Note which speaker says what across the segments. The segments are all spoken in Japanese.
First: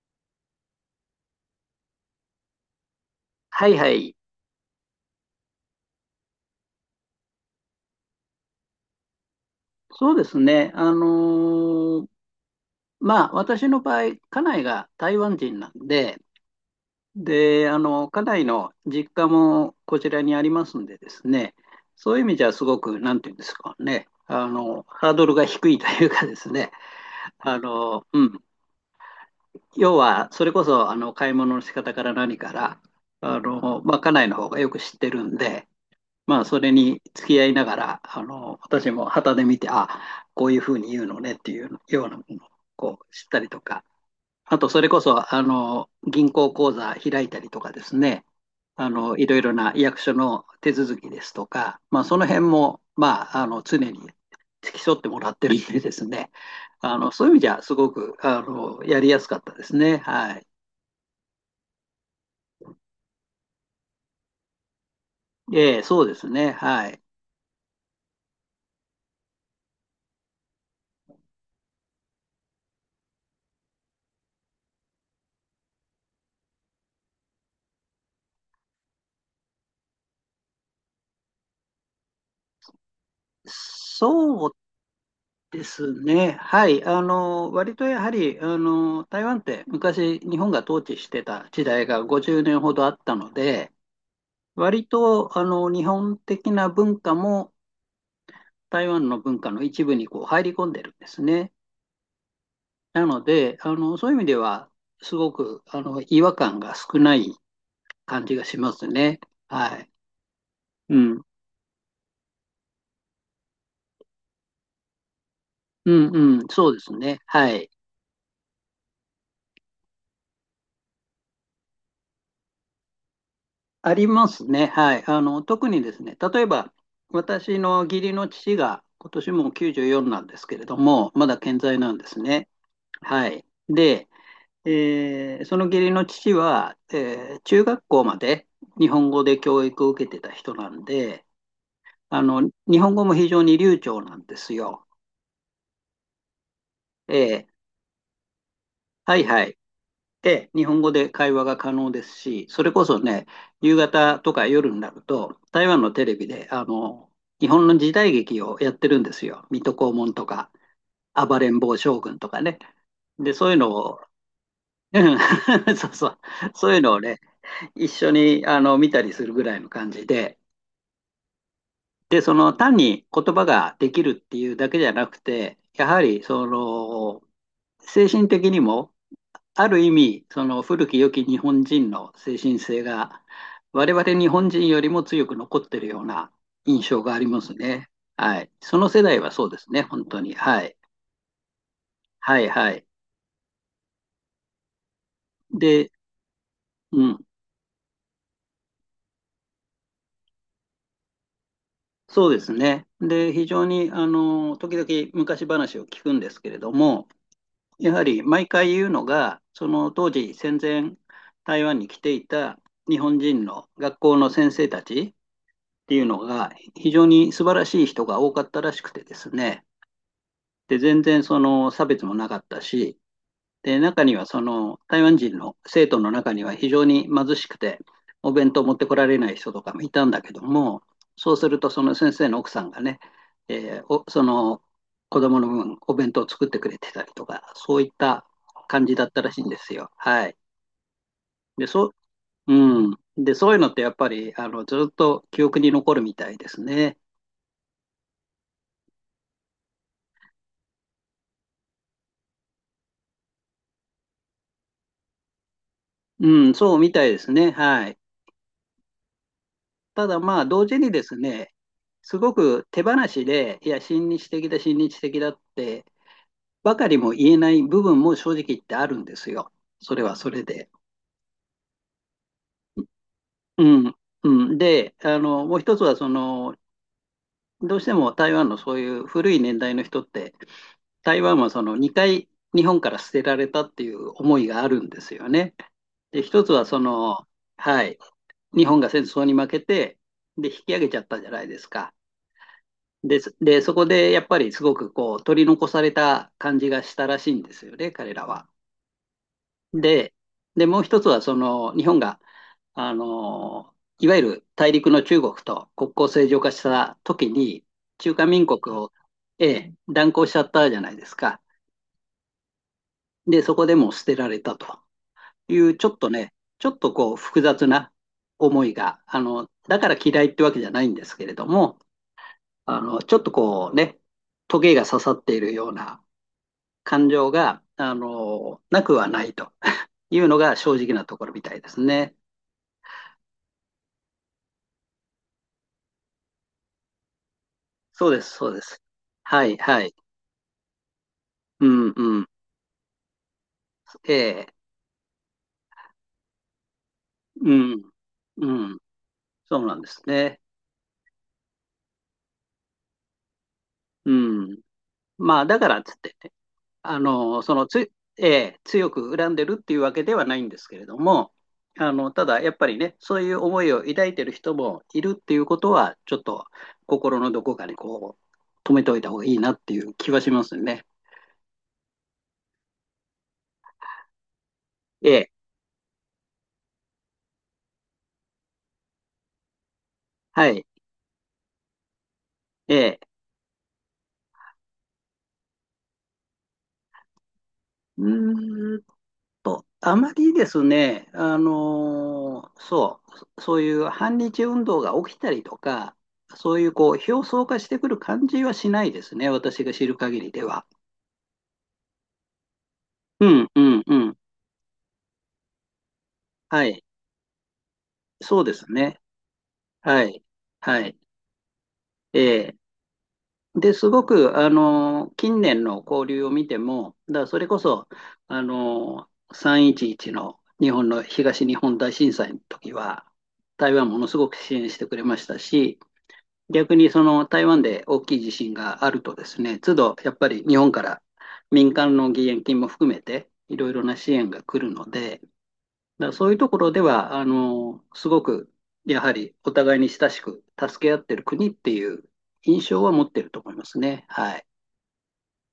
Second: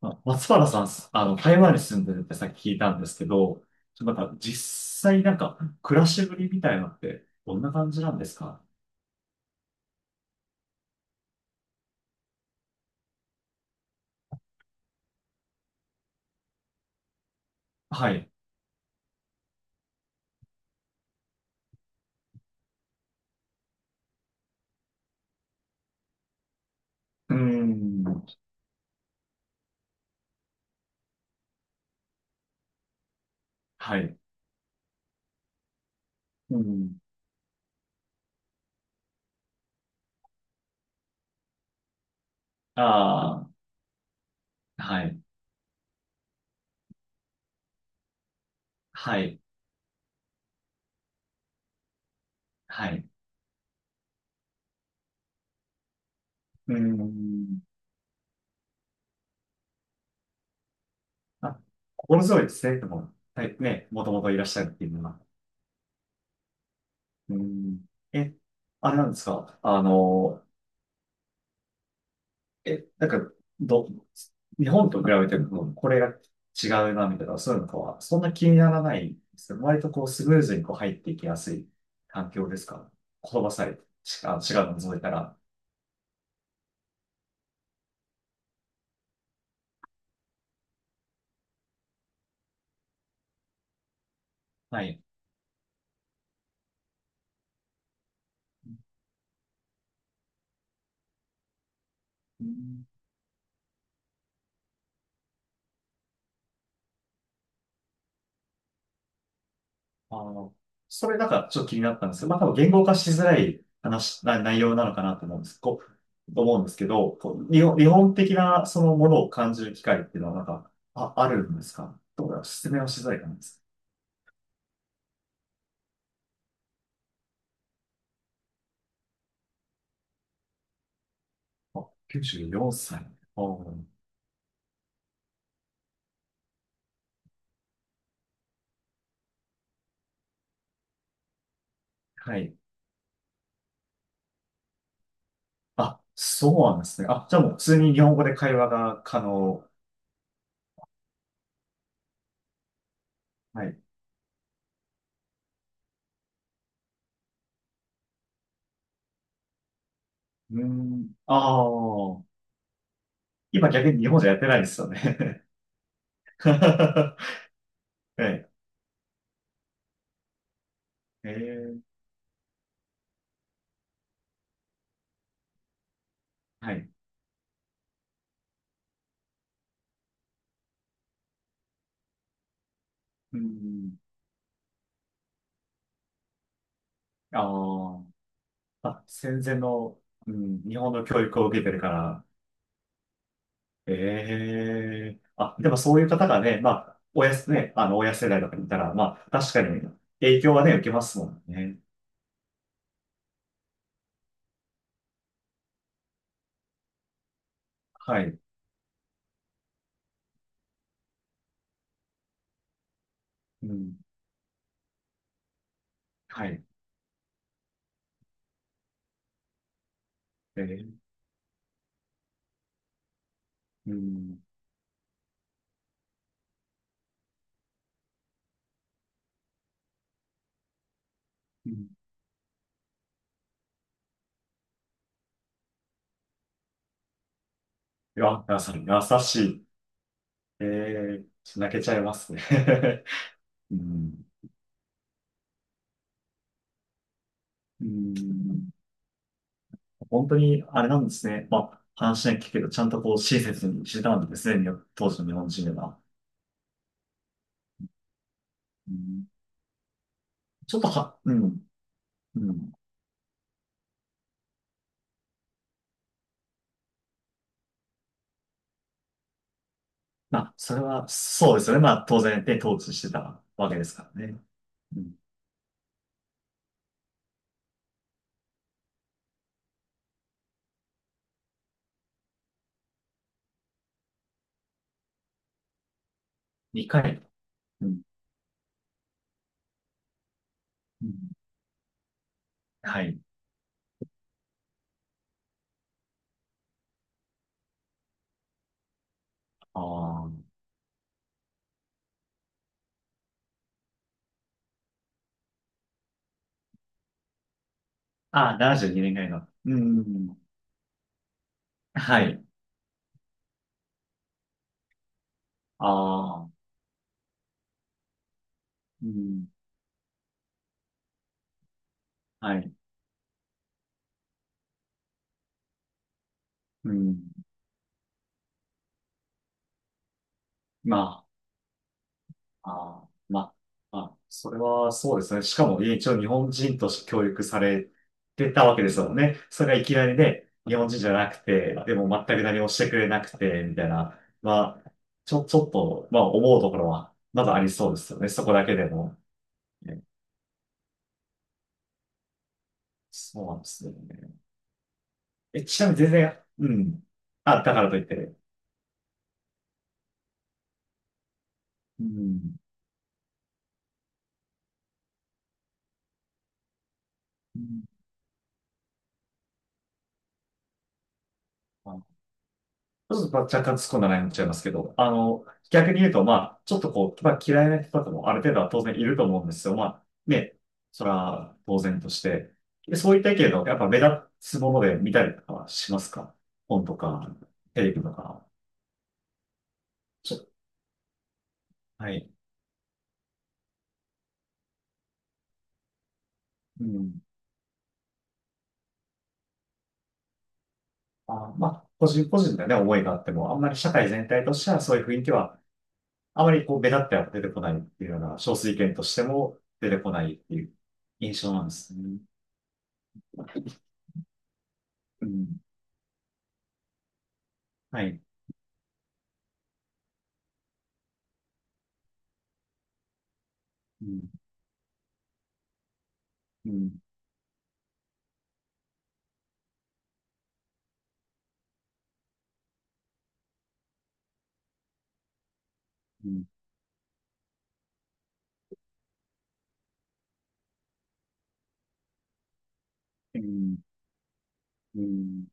Speaker 1: あ、松原さん、台湾に住んでるってさっき聞いたんですけど、
Speaker 2: はいは
Speaker 1: な
Speaker 2: い。
Speaker 1: んか実際なんか暮らしぶりみたいなのってどんな感じなんですか？
Speaker 2: そうですね。まあ、私の場合、家内が台湾人なんで、で、
Speaker 1: は
Speaker 2: 家
Speaker 1: い。
Speaker 2: 内の実家もこちらにありますんでですね、そういう意味じゃすごく、なんていうんですかね、ハードルが低いというかですね、
Speaker 1: うー
Speaker 2: あの、う
Speaker 1: ん。
Speaker 2: ん。要は、それこそ、買い物の仕方から何から、ま
Speaker 1: は
Speaker 2: あ、家
Speaker 1: い。
Speaker 2: 内の方がよく知ってるんで、まあ、
Speaker 1: う
Speaker 2: それ
Speaker 1: ん。
Speaker 2: に付き合いながら、私も旗で見て、あ、こういうふうに言うのねっていうようなものをこう知った
Speaker 1: あ
Speaker 2: りとか、あと、そ
Speaker 1: あ、
Speaker 2: れこ
Speaker 1: はい。
Speaker 2: そ、銀行口座開いたりとかですね、
Speaker 1: は
Speaker 2: いろ
Speaker 1: い。
Speaker 2: いろな役所の手続きですとか、まあ、その辺も、
Speaker 1: はい。
Speaker 2: まあ、常に付き添ってもらってるんでですね、
Speaker 1: うー
Speaker 2: そういう意味じ
Speaker 1: ん。
Speaker 2: ゃ、すごく、やりやすかったですね。はい。
Speaker 1: あ、心強いですね。でも、はい、ね、もともといらっしゃるっていうのは。
Speaker 2: ええ、そうですね。はい。
Speaker 1: うーん。え、あれなんですか？なんか、ど、日本と比べても、これが違うな、みたいな、そういうのとは、そんな気にならないんですよ。割とスムーズに入っていきやすい環境ですか？言葉さえ、
Speaker 2: そう
Speaker 1: 違うの除いたら。
Speaker 2: ですね。はい。割とやはり、台湾って昔日本が統治してた時代が50年ほどあったので、
Speaker 1: は
Speaker 2: 割
Speaker 1: い。
Speaker 2: と、日本的な文化も台湾の文化の一部にこう入り込んでるんですね。
Speaker 1: うん。
Speaker 2: なので、そういう意味では、すごく、違和感が少ない感じがしますね。はい。
Speaker 1: あの、
Speaker 2: う
Speaker 1: それ
Speaker 2: ん。
Speaker 1: なんかちょっと気になったんですけど、まあ多分言語化しづらい話、な内容なのかなと思うんです。
Speaker 2: うんう
Speaker 1: と
Speaker 2: ん。
Speaker 1: 思うん
Speaker 2: そ
Speaker 1: で
Speaker 2: う
Speaker 1: す
Speaker 2: で
Speaker 1: け
Speaker 2: す
Speaker 1: ど、
Speaker 2: ね。
Speaker 1: こ
Speaker 2: は
Speaker 1: う、
Speaker 2: い。
Speaker 1: 日本的なそのものを感じる機会っていうのはなんか、あ、あるんですか？どうだろう、説明はしづらいかなんです。
Speaker 2: ありますね。はい。特にですね、例えば、私の義理の父が、今年もう94なんですけれども、まだ健在
Speaker 1: あ、
Speaker 2: なんです
Speaker 1: 94
Speaker 2: ね。
Speaker 1: 歳。
Speaker 2: は
Speaker 1: あ
Speaker 2: い。
Speaker 1: ー、
Speaker 2: で、その義理の父は、中学校まで日本語で教育を受けてた人なんで、あ
Speaker 1: は
Speaker 2: の、
Speaker 1: い。
Speaker 2: 日本語も非常に流暢なんですよ。
Speaker 1: あ、そうなんですね。
Speaker 2: え
Speaker 1: あ、じゃあ
Speaker 2: ー
Speaker 1: もう普通に日本語で会話が
Speaker 2: は
Speaker 1: 可
Speaker 2: いはい。
Speaker 1: 能。
Speaker 2: で、日本語で会話が可能ですし、それこそね、
Speaker 1: はい。
Speaker 2: 夕
Speaker 1: う
Speaker 2: 方とか夜になると、台湾のテレビで、日本の時代劇をやってるんですよ。水戸黄門とか、
Speaker 1: ーん。あ
Speaker 2: 暴れん坊将軍
Speaker 1: あ。
Speaker 2: とかね。で、そういう
Speaker 1: 今
Speaker 2: の
Speaker 1: 逆
Speaker 2: を、
Speaker 1: に日本じゃやってないですよ
Speaker 2: うん。
Speaker 1: ね。
Speaker 2: そうそう、そういうのを
Speaker 1: は
Speaker 2: ね、一緒に
Speaker 1: い。
Speaker 2: あの見たりするぐらいの感じで、
Speaker 1: えー、
Speaker 2: で、その単に言葉ができるっていうだけじゃなくて、やはりそ
Speaker 1: はい。
Speaker 2: の精神的にもある意味、その古き良き日本人の精神性が、
Speaker 1: う
Speaker 2: 我
Speaker 1: ん。
Speaker 2: 々日本人よりも強く残ってるような印象がありますね。
Speaker 1: あ
Speaker 2: はい。その
Speaker 1: あ。
Speaker 2: 世
Speaker 1: あ、
Speaker 2: 代は
Speaker 1: 戦
Speaker 2: そう
Speaker 1: 前
Speaker 2: ですね、
Speaker 1: の、
Speaker 2: 本当
Speaker 1: う
Speaker 2: に。は
Speaker 1: ん、日
Speaker 2: い。
Speaker 1: 本の教育を受けてるから。
Speaker 2: はい、はい。
Speaker 1: ええ、あ、でも
Speaker 2: で、
Speaker 1: そういう方がね、まあ、
Speaker 2: うん。
Speaker 1: ね、親世代とかにいたら、まあ、確かに影響はね、受けますもんね。
Speaker 2: そうですね。で、非常に、時々昔話を聞くんですけれども、やは
Speaker 1: は
Speaker 2: り
Speaker 1: い。
Speaker 2: 毎回言うのが、その当時戦前台湾に来ていた日本人
Speaker 1: う
Speaker 2: の
Speaker 1: ん。
Speaker 2: 学校の先生たち、っていうの
Speaker 1: は
Speaker 2: が
Speaker 1: い。
Speaker 2: 非常に素晴らしい人が多かったらしくてですね。
Speaker 1: え
Speaker 2: で、
Speaker 1: ー、
Speaker 2: 全然その差別もなかったし、で、
Speaker 1: う
Speaker 2: 中には
Speaker 1: ん。
Speaker 2: その台湾人の生徒の中には非常に貧しくて、お弁当持ってこられない人とかもいたんだけども、そうすると
Speaker 1: う
Speaker 2: そ
Speaker 1: ん、
Speaker 2: の先生の奥さんがね、えーおその子供の分お弁当を作ってくれてたりとか、そういっ
Speaker 1: い
Speaker 2: た
Speaker 1: や、なさん、
Speaker 2: 感じだった
Speaker 1: 優
Speaker 2: ら
Speaker 1: し
Speaker 2: しいんで
Speaker 1: い。
Speaker 2: すよ。はい。
Speaker 1: えー、
Speaker 2: で、
Speaker 1: 泣け
Speaker 2: そ
Speaker 1: ちゃいますね。
Speaker 2: う、うん。で、そういうの っ
Speaker 1: う
Speaker 2: てやっぱ
Speaker 1: ん。
Speaker 2: りあのずっと記憶に残るみたいですね。
Speaker 1: うん。本当に、あれなんですね。まあ、話は聞くけど、ちゃんとこう、親切にしてたんですね、当時の日本人は。
Speaker 2: うん、そうみたいですね。はい。
Speaker 1: うん、
Speaker 2: ただまあ、同
Speaker 1: ち
Speaker 2: 時
Speaker 1: ょっと
Speaker 2: にです
Speaker 1: は、う
Speaker 2: ね、
Speaker 1: ん。
Speaker 2: すご
Speaker 1: う
Speaker 2: く
Speaker 1: ん。
Speaker 2: 手放しで、いや、親日的だ、親日的だって、ばかりも言えない部分も正直言ってあるんですよ。それはそ
Speaker 1: ま
Speaker 2: れ
Speaker 1: あ、
Speaker 2: で。
Speaker 1: それは、そうですよね。まあ、当然、ね、統治してたわけで
Speaker 2: うん。
Speaker 1: すからね。
Speaker 2: うん、で、
Speaker 1: うん。
Speaker 2: もう一つは、その、どうしても台湾のそういう古い年代の人って、台湾はその2回日本から捨てられたっていう思いがあるんですよね。で、一つはそ
Speaker 1: 2回。
Speaker 2: の、は
Speaker 1: う
Speaker 2: い、
Speaker 1: ん。
Speaker 2: 日本が戦争に負けて、で、引き上げちゃ
Speaker 1: う
Speaker 2: っ
Speaker 1: ん、
Speaker 2: たじゃないですか。
Speaker 1: は
Speaker 2: で
Speaker 1: い。
Speaker 2: す。で、そこでやっぱりすごくこう取り残された感じがしたらしいんですよね、彼らは。で、
Speaker 1: あ
Speaker 2: で、もう一つはその日本が、あの、いわゆる大陸の中国と国交正常化した時に、中華民
Speaker 1: あ、あー、
Speaker 2: 国
Speaker 1: 72
Speaker 2: を、
Speaker 1: 年ぐらいの。
Speaker 2: ええ、
Speaker 1: う
Speaker 2: 断交しち
Speaker 1: ん。
Speaker 2: ゃったじゃないですか。
Speaker 1: はい。
Speaker 2: で、そこでもう捨てられたという、ちょっとね、
Speaker 1: ああ、
Speaker 2: ちょっとこう複雑な思いが、
Speaker 1: うん。
Speaker 2: だから嫌いってわけじゃないんですけれども、
Speaker 1: はい。
Speaker 2: ちょっとこうね、トゲが刺さっているような
Speaker 1: う
Speaker 2: 感
Speaker 1: ん。
Speaker 2: 情が、なくはないというのが正直
Speaker 1: ま
Speaker 2: なところみたいですね。
Speaker 1: あ、あー、まあ、まあ、それはそうですね。しかも、一応日本人として教育され
Speaker 2: そうです、そ
Speaker 1: て
Speaker 2: うで
Speaker 1: たわ
Speaker 2: す。
Speaker 1: けですもんね。
Speaker 2: はい、
Speaker 1: それが
Speaker 2: は
Speaker 1: い
Speaker 2: い。
Speaker 1: きなりね、日本人じゃなく
Speaker 2: う
Speaker 1: て、
Speaker 2: ん、
Speaker 1: でも
Speaker 2: う
Speaker 1: 全
Speaker 2: ん。
Speaker 1: く何もしてくれなくて、みたい
Speaker 2: え
Speaker 1: な。
Speaker 2: え、
Speaker 1: まあ、ちょっと、まあ、思うところは、ま
Speaker 2: う
Speaker 1: だあり
Speaker 2: ん、
Speaker 1: そうですよね。そ
Speaker 2: う
Speaker 1: こだけ
Speaker 2: ん。
Speaker 1: でも。
Speaker 2: そうなんです
Speaker 1: ね、
Speaker 2: ね。
Speaker 1: そうなんですよ
Speaker 2: う
Speaker 1: ね。
Speaker 2: ん。まあ、だ
Speaker 1: え、
Speaker 2: から
Speaker 1: ち
Speaker 2: っ
Speaker 1: な
Speaker 2: つ
Speaker 1: み
Speaker 2: っ
Speaker 1: に全
Speaker 2: てね、
Speaker 1: 然、う
Speaker 2: あ
Speaker 1: ん。
Speaker 2: の、そ
Speaker 1: あ、だ
Speaker 2: の
Speaker 1: から
Speaker 2: つ、
Speaker 1: といっ
Speaker 2: え
Speaker 1: て。
Speaker 2: え、強く恨んでるっていうわけではないんですけれども、
Speaker 1: う
Speaker 2: ただ、やっ
Speaker 1: ん。
Speaker 2: ぱりね、そういう思いを抱いてる人もいるっていうことは、ちょっと心のどこ
Speaker 1: う
Speaker 2: かに
Speaker 1: ん、
Speaker 2: こう、止めておいた方がいいなっていう気はしますね。
Speaker 1: あ、ちょっと若干突っ込んだ内容になっちゃいますけど、
Speaker 2: ええ、
Speaker 1: 逆に言うと、まあ、ちょっとこう、まあ、嫌いな人とかもある程度は当然いると思うんですよ。まあ、
Speaker 2: は
Speaker 1: ね、
Speaker 2: い。
Speaker 1: それは当然として。
Speaker 2: え
Speaker 1: で、
Speaker 2: え、
Speaker 1: そういった意見の、やっぱ目立つもので見たりとかはしますか？本とか、テレビ
Speaker 2: う
Speaker 1: とか。
Speaker 2: ーんあまり
Speaker 1: ちょっ
Speaker 2: で
Speaker 1: と、
Speaker 2: すね、
Speaker 1: はい。
Speaker 2: そういう反日運動が起きたりとか、そういう
Speaker 1: う
Speaker 2: こう
Speaker 1: ん。
Speaker 2: 表層化してくる感じはしないですね、私が知る限りでは。
Speaker 1: あ、まあ、個人個人でね、思いがあっ
Speaker 2: う
Speaker 1: て
Speaker 2: ん
Speaker 1: も、あ
Speaker 2: う
Speaker 1: んまり
Speaker 2: ん
Speaker 1: 社
Speaker 2: う
Speaker 1: 会
Speaker 2: ん。
Speaker 1: 全体としてはそういう雰囲気は、あま
Speaker 2: は
Speaker 1: りこう、
Speaker 2: い、
Speaker 1: 目立っては出てこないっていうような、
Speaker 2: そうで
Speaker 1: 少数
Speaker 2: す
Speaker 1: 意見
Speaker 2: ね。
Speaker 1: としても出て
Speaker 2: は
Speaker 1: こ
Speaker 2: い、
Speaker 1: ないっていう
Speaker 2: はい。
Speaker 1: 印象なんですね。
Speaker 2: ええで、すごく、
Speaker 1: う
Speaker 2: 近
Speaker 1: ん。
Speaker 2: 年の交流を見ても、だからそれこそ、
Speaker 1: はい。
Speaker 2: 311の日本の東日本大震災の時は、台湾も
Speaker 1: う
Speaker 2: のす
Speaker 1: ん。
Speaker 2: ごく支援してくれましたし、
Speaker 1: う
Speaker 2: 逆に
Speaker 1: ん、
Speaker 2: その台湾で大きい地震があるとですね、都度やっぱり日本から民間の義援金も含めて、いろいろな支援が来るので、だからそ
Speaker 1: う
Speaker 2: ういうと
Speaker 1: ん、
Speaker 2: ころでは、すごく、やはりお互いに親しく助け合ってる国っていう印象は持ってる
Speaker 1: う
Speaker 2: と思います
Speaker 1: ん、
Speaker 2: ね。はい。
Speaker 1: うん、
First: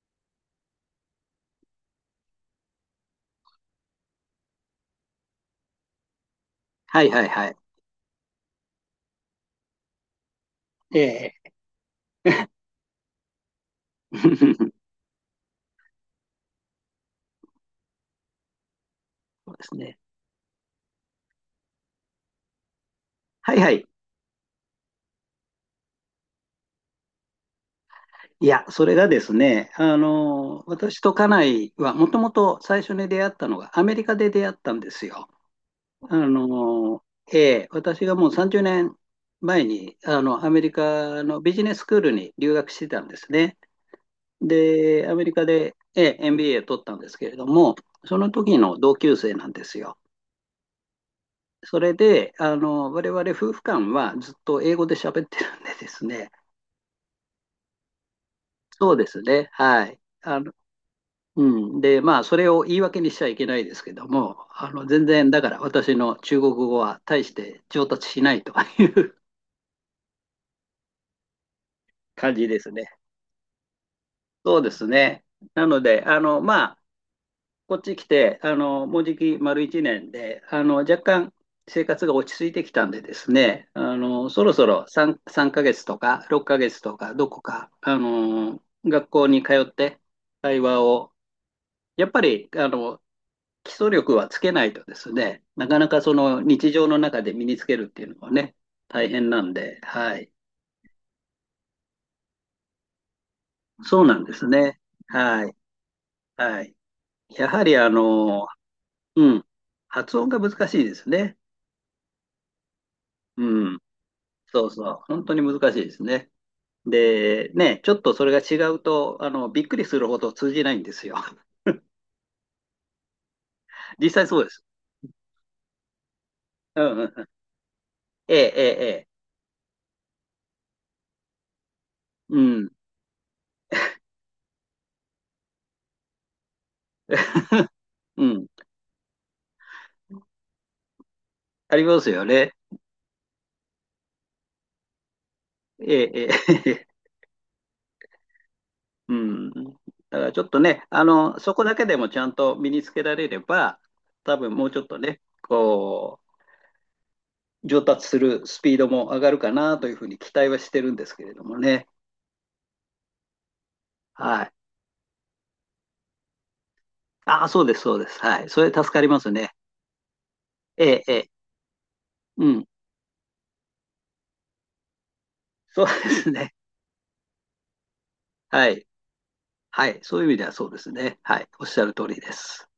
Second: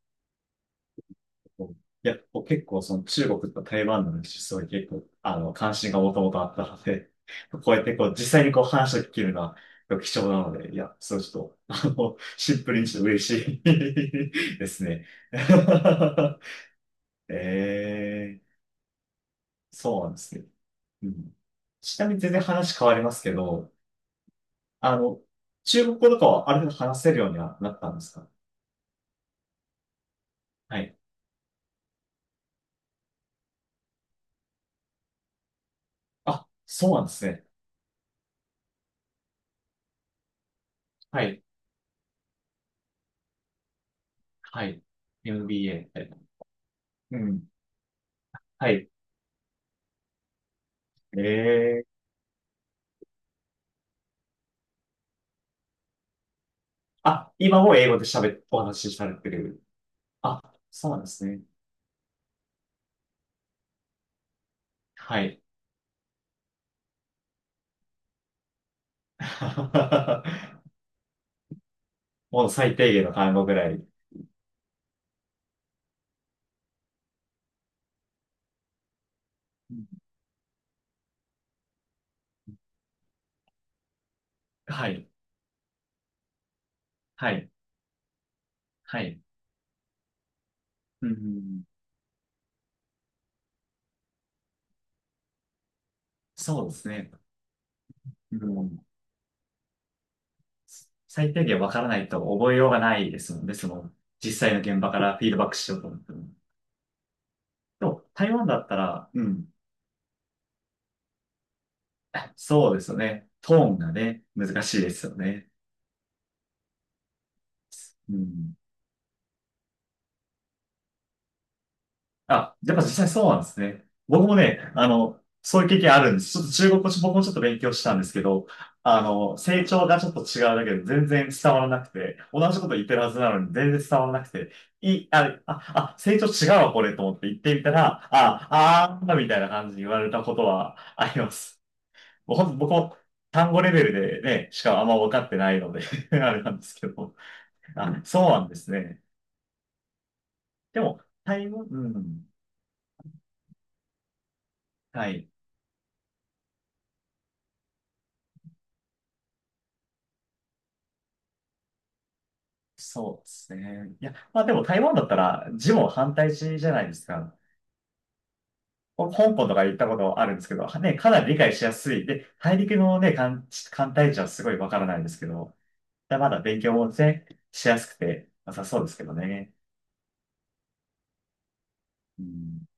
Speaker 1: そう、いや、僕結構その中国と台湾の話、すごい結構、関心がもともとあったの
Speaker 2: はい
Speaker 1: で、
Speaker 2: はいはい。
Speaker 1: こうやってこう、実際にこう話を聞けるのは貴重なので、いや、
Speaker 2: え
Speaker 1: それちょ
Speaker 2: え。
Speaker 1: っと、シンプルにして嬉しい です ね。えー、
Speaker 2: そうですね。
Speaker 1: そうなんですね。うん。ちなみに全然話変わりますけ
Speaker 2: はいは
Speaker 1: ど、
Speaker 2: い。
Speaker 1: あの、中国語とかはある程度話せるようにはなったんですか？
Speaker 2: いや、それがですね、
Speaker 1: はい。
Speaker 2: 私と家内はもともと最初に出会ったのがアメリカで出会ったんですよ。あ
Speaker 1: あ、そうな
Speaker 2: の、
Speaker 1: んです
Speaker 2: え
Speaker 1: ね。
Speaker 2: え、私がもう30年前に、アメリカ
Speaker 1: は
Speaker 2: の
Speaker 1: い。
Speaker 2: ビジネススクールに留学してたんですね。
Speaker 1: はい。
Speaker 2: で、アメリカで、
Speaker 1: MBA って。
Speaker 2: MBA 取ったんです
Speaker 1: う
Speaker 2: けれ
Speaker 1: ん。
Speaker 2: ども、その時
Speaker 1: は
Speaker 2: の
Speaker 1: い。
Speaker 2: 同級生なんですよ。そ
Speaker 1: ええ、
Speaker 2: れで、我々夫婦間はずっと英語で喋ってるんでですね、
Speaker 1: あ、今も英語で喋っ、お話
Speaker 2: そ
Speaker 1: し
Speaker 2: う
Speaker 1: さ
Speaker 2: で
Speaker 1: れ
Speaker 2: す
Speaker 1: て
Speaker 2: ね、
Speaker 1: る。
Speaker 2: はい。
Speaker 1: あ、そうなんですね。
Speaker 2: うで、まあ、それを言い訳にしちゃいけないですけども、全
Speaker 1: は
Speaker 2: 然、だ
Speaker 1: い。
Speaker 2: から私の中国語は大して上達しないという 感
Speaker 1: も
Speaker 2: じ
Speaker 1: う
Speaker 2: です
Speaker 1: 最
Speaker 2: ね。
Speaker 1: 低限の単語ぐらい。う
Speaker 2: そうですね。なので、ま、こっち来て、もうじき丸一
Speaker 1: ん、
Speaker 2: 年で、若干生活が落ち着いてきたんでですね、そろそろ
Speaker 1: はい。
Speaker 2: 3ヶ月とか6ヶ月とか、ど
Speaker 1: は
Speaker 2: こ
Speaker 1: い。
Speaker 2: か、
Speaker 1: は
Speaker 2: 学
Speaker 1: い。
Speaker 2: 校に通って会話
Speaker 1: う
Speaker 2: を、
Speaker 1: ん。
Speaker 2: やっぱり、基礎力はつけないとですね、なかなかその
Speaker 1: そう
Speaker 2: 日
Speaker 1: で
Speaker 2: 常
Speaker 1: す
Speaker 2: の
Speaker 1: ね。
Speaker 2: 中で身につけるっていうのは
Speaker 1: う
Speaker 2: ね、
Speaker 1: ん。
Speaker 2: 大変なんで、はい。
Speaker 1: 最低限わからないと覚えようがないですもんね。その、
Speaker 2: そうなんです
Speaker 1: 実際の
Speaker 2: ね。
Speaker 1: 現場からフィード
Speaker 2: は
Speaker 1: バッ
Speaker 2: い。
Speaker 1: クしようと思っても。
Speaker 2: はい。やはり、
Speaker 1: でも、台湾だったら、う
Speaker 2: うん、
Speaker 1: ん。
Speaker 2: 発音が難しいですね。
Speaker 1: そうですよね。トー
Speaker 2: う
Speaker 1: ン
Speaker 2: ん。
Speaker 1: がね、難
Speaker 2: そう
Speaker 1: しいで
Speaker 2: そう、
Speaker 1: すよ
Speaker 2: 本当に
Speaker 1: ね。
Speaker 2: 難しいですね。で、ね、ちょっ
Speaker 1: う
Speaker 2: とそれが
Speaker 1: ん。
Speaker 2: 違うと、びっくりするほど通じないんですよ。
Speaker 1: あ、やっぱ実際そうなんですね。
Speaker 2: 実際
Speaker 1: 僕も
Speaker 2: そうで
Speaker 1: ね、
Speaker 2: す。
Speaker 1: そういう経験あるんです。ちょっと中
Speaker 2: う
Speaker 1: 国語、
Speaker 2: んうん
Speaker 1: 僕
Speaker 2: う
Speaker 1: も
Speaker 2: ん。
Speaker 1: ちょっと勉強したんですけ
Speaker 2: え
Speaker 1: ど、
Speaker 2: え、ええ、ええ。
Speaker 1: 成長がちょっと違うだけで全然伝わらなくて、
Speaker 2: う
Speaker 1: 同じこ
Speaker 2: ん、
Speaker 1: と言ってるはずなのに全然伝わらなくて、い、あ、あ、あ、成長違うわ、これと思って言っ てみたら、
Speaker 2: うん。
Speaker 1: あ、あー、みたいな感じに言われたことはあります。
Speaker 2: ありますよ
Speaker 1: もう
Speaker 2: ね。
Speaker 1: 本当僕も単語レベルでね、しかあんま分かってないので
Speaker 2: え え、
Speaker 1: あれなんで
Speaker 2: え
Speaker 1: すけ
Speaker 2: え、
Speaker 1: ど、あ、そうなんですね。
Speaker 2: うん。だからちょっと
Speaker 1: で
Speaker 2: ね、
Speaker 1: も、タイ
Speaker 2: そこ
Speaker 1: ム、
Speaker 2: だけ
Speaker 1: う
Speaker 2: でもちゃ
Speaker 1: ん、
Speaker 2: んと身につけられれば、多分もうちょっと
Speaker 1: は
Speaker 2: ね、
Speaker 1: い。
Speaker 2: こう、上達するスピードも上がるかなというふうに期待はしてるんですけれどもね。
Speaker 1: そうですね。いや、ま
Speaker 2: は
Speaker 1: あ
Speaker 2: い。
Speaker 1: でも台湾だったら字も反対字じゃないですか。
Speaker 2: ああ、そうです、そうです。はい。それ助かります
Speaker 1: 香港
Speaker 2: ね。
Speaker 1: とか行ったことあるんですけど、
Speaker 2: え
Speaker 1: ね、
Speaker 2: え、
Speaker 1: か
Speaker 2: え
Speaker 1: な
Speaker 2: え。
Speaker 1: り理解しやすい。で、
Speaker 2: う
Speaker 1: 大
Speaker 2: ん。
Speaker 1: 陸のね、簡体字はすごいわからないんですけど、
Speaker 2: そうで
Speaker 1: だま
Speaker 2: す
Speaker 1: だ
Speaker 2: ね。
Speaker 1: 勉強もね、しやすくて良さ
Speaker 2: は
Speaker 1: そう
Speaker 2: い。
Speaker 1: ですけどね。
Speaker 2: はい。そういう意味ではそうですね。はい。おっしゃる通り
Speaker 1: う
Speaker 2: で
Speaker 1: ん
Speaker 2: す。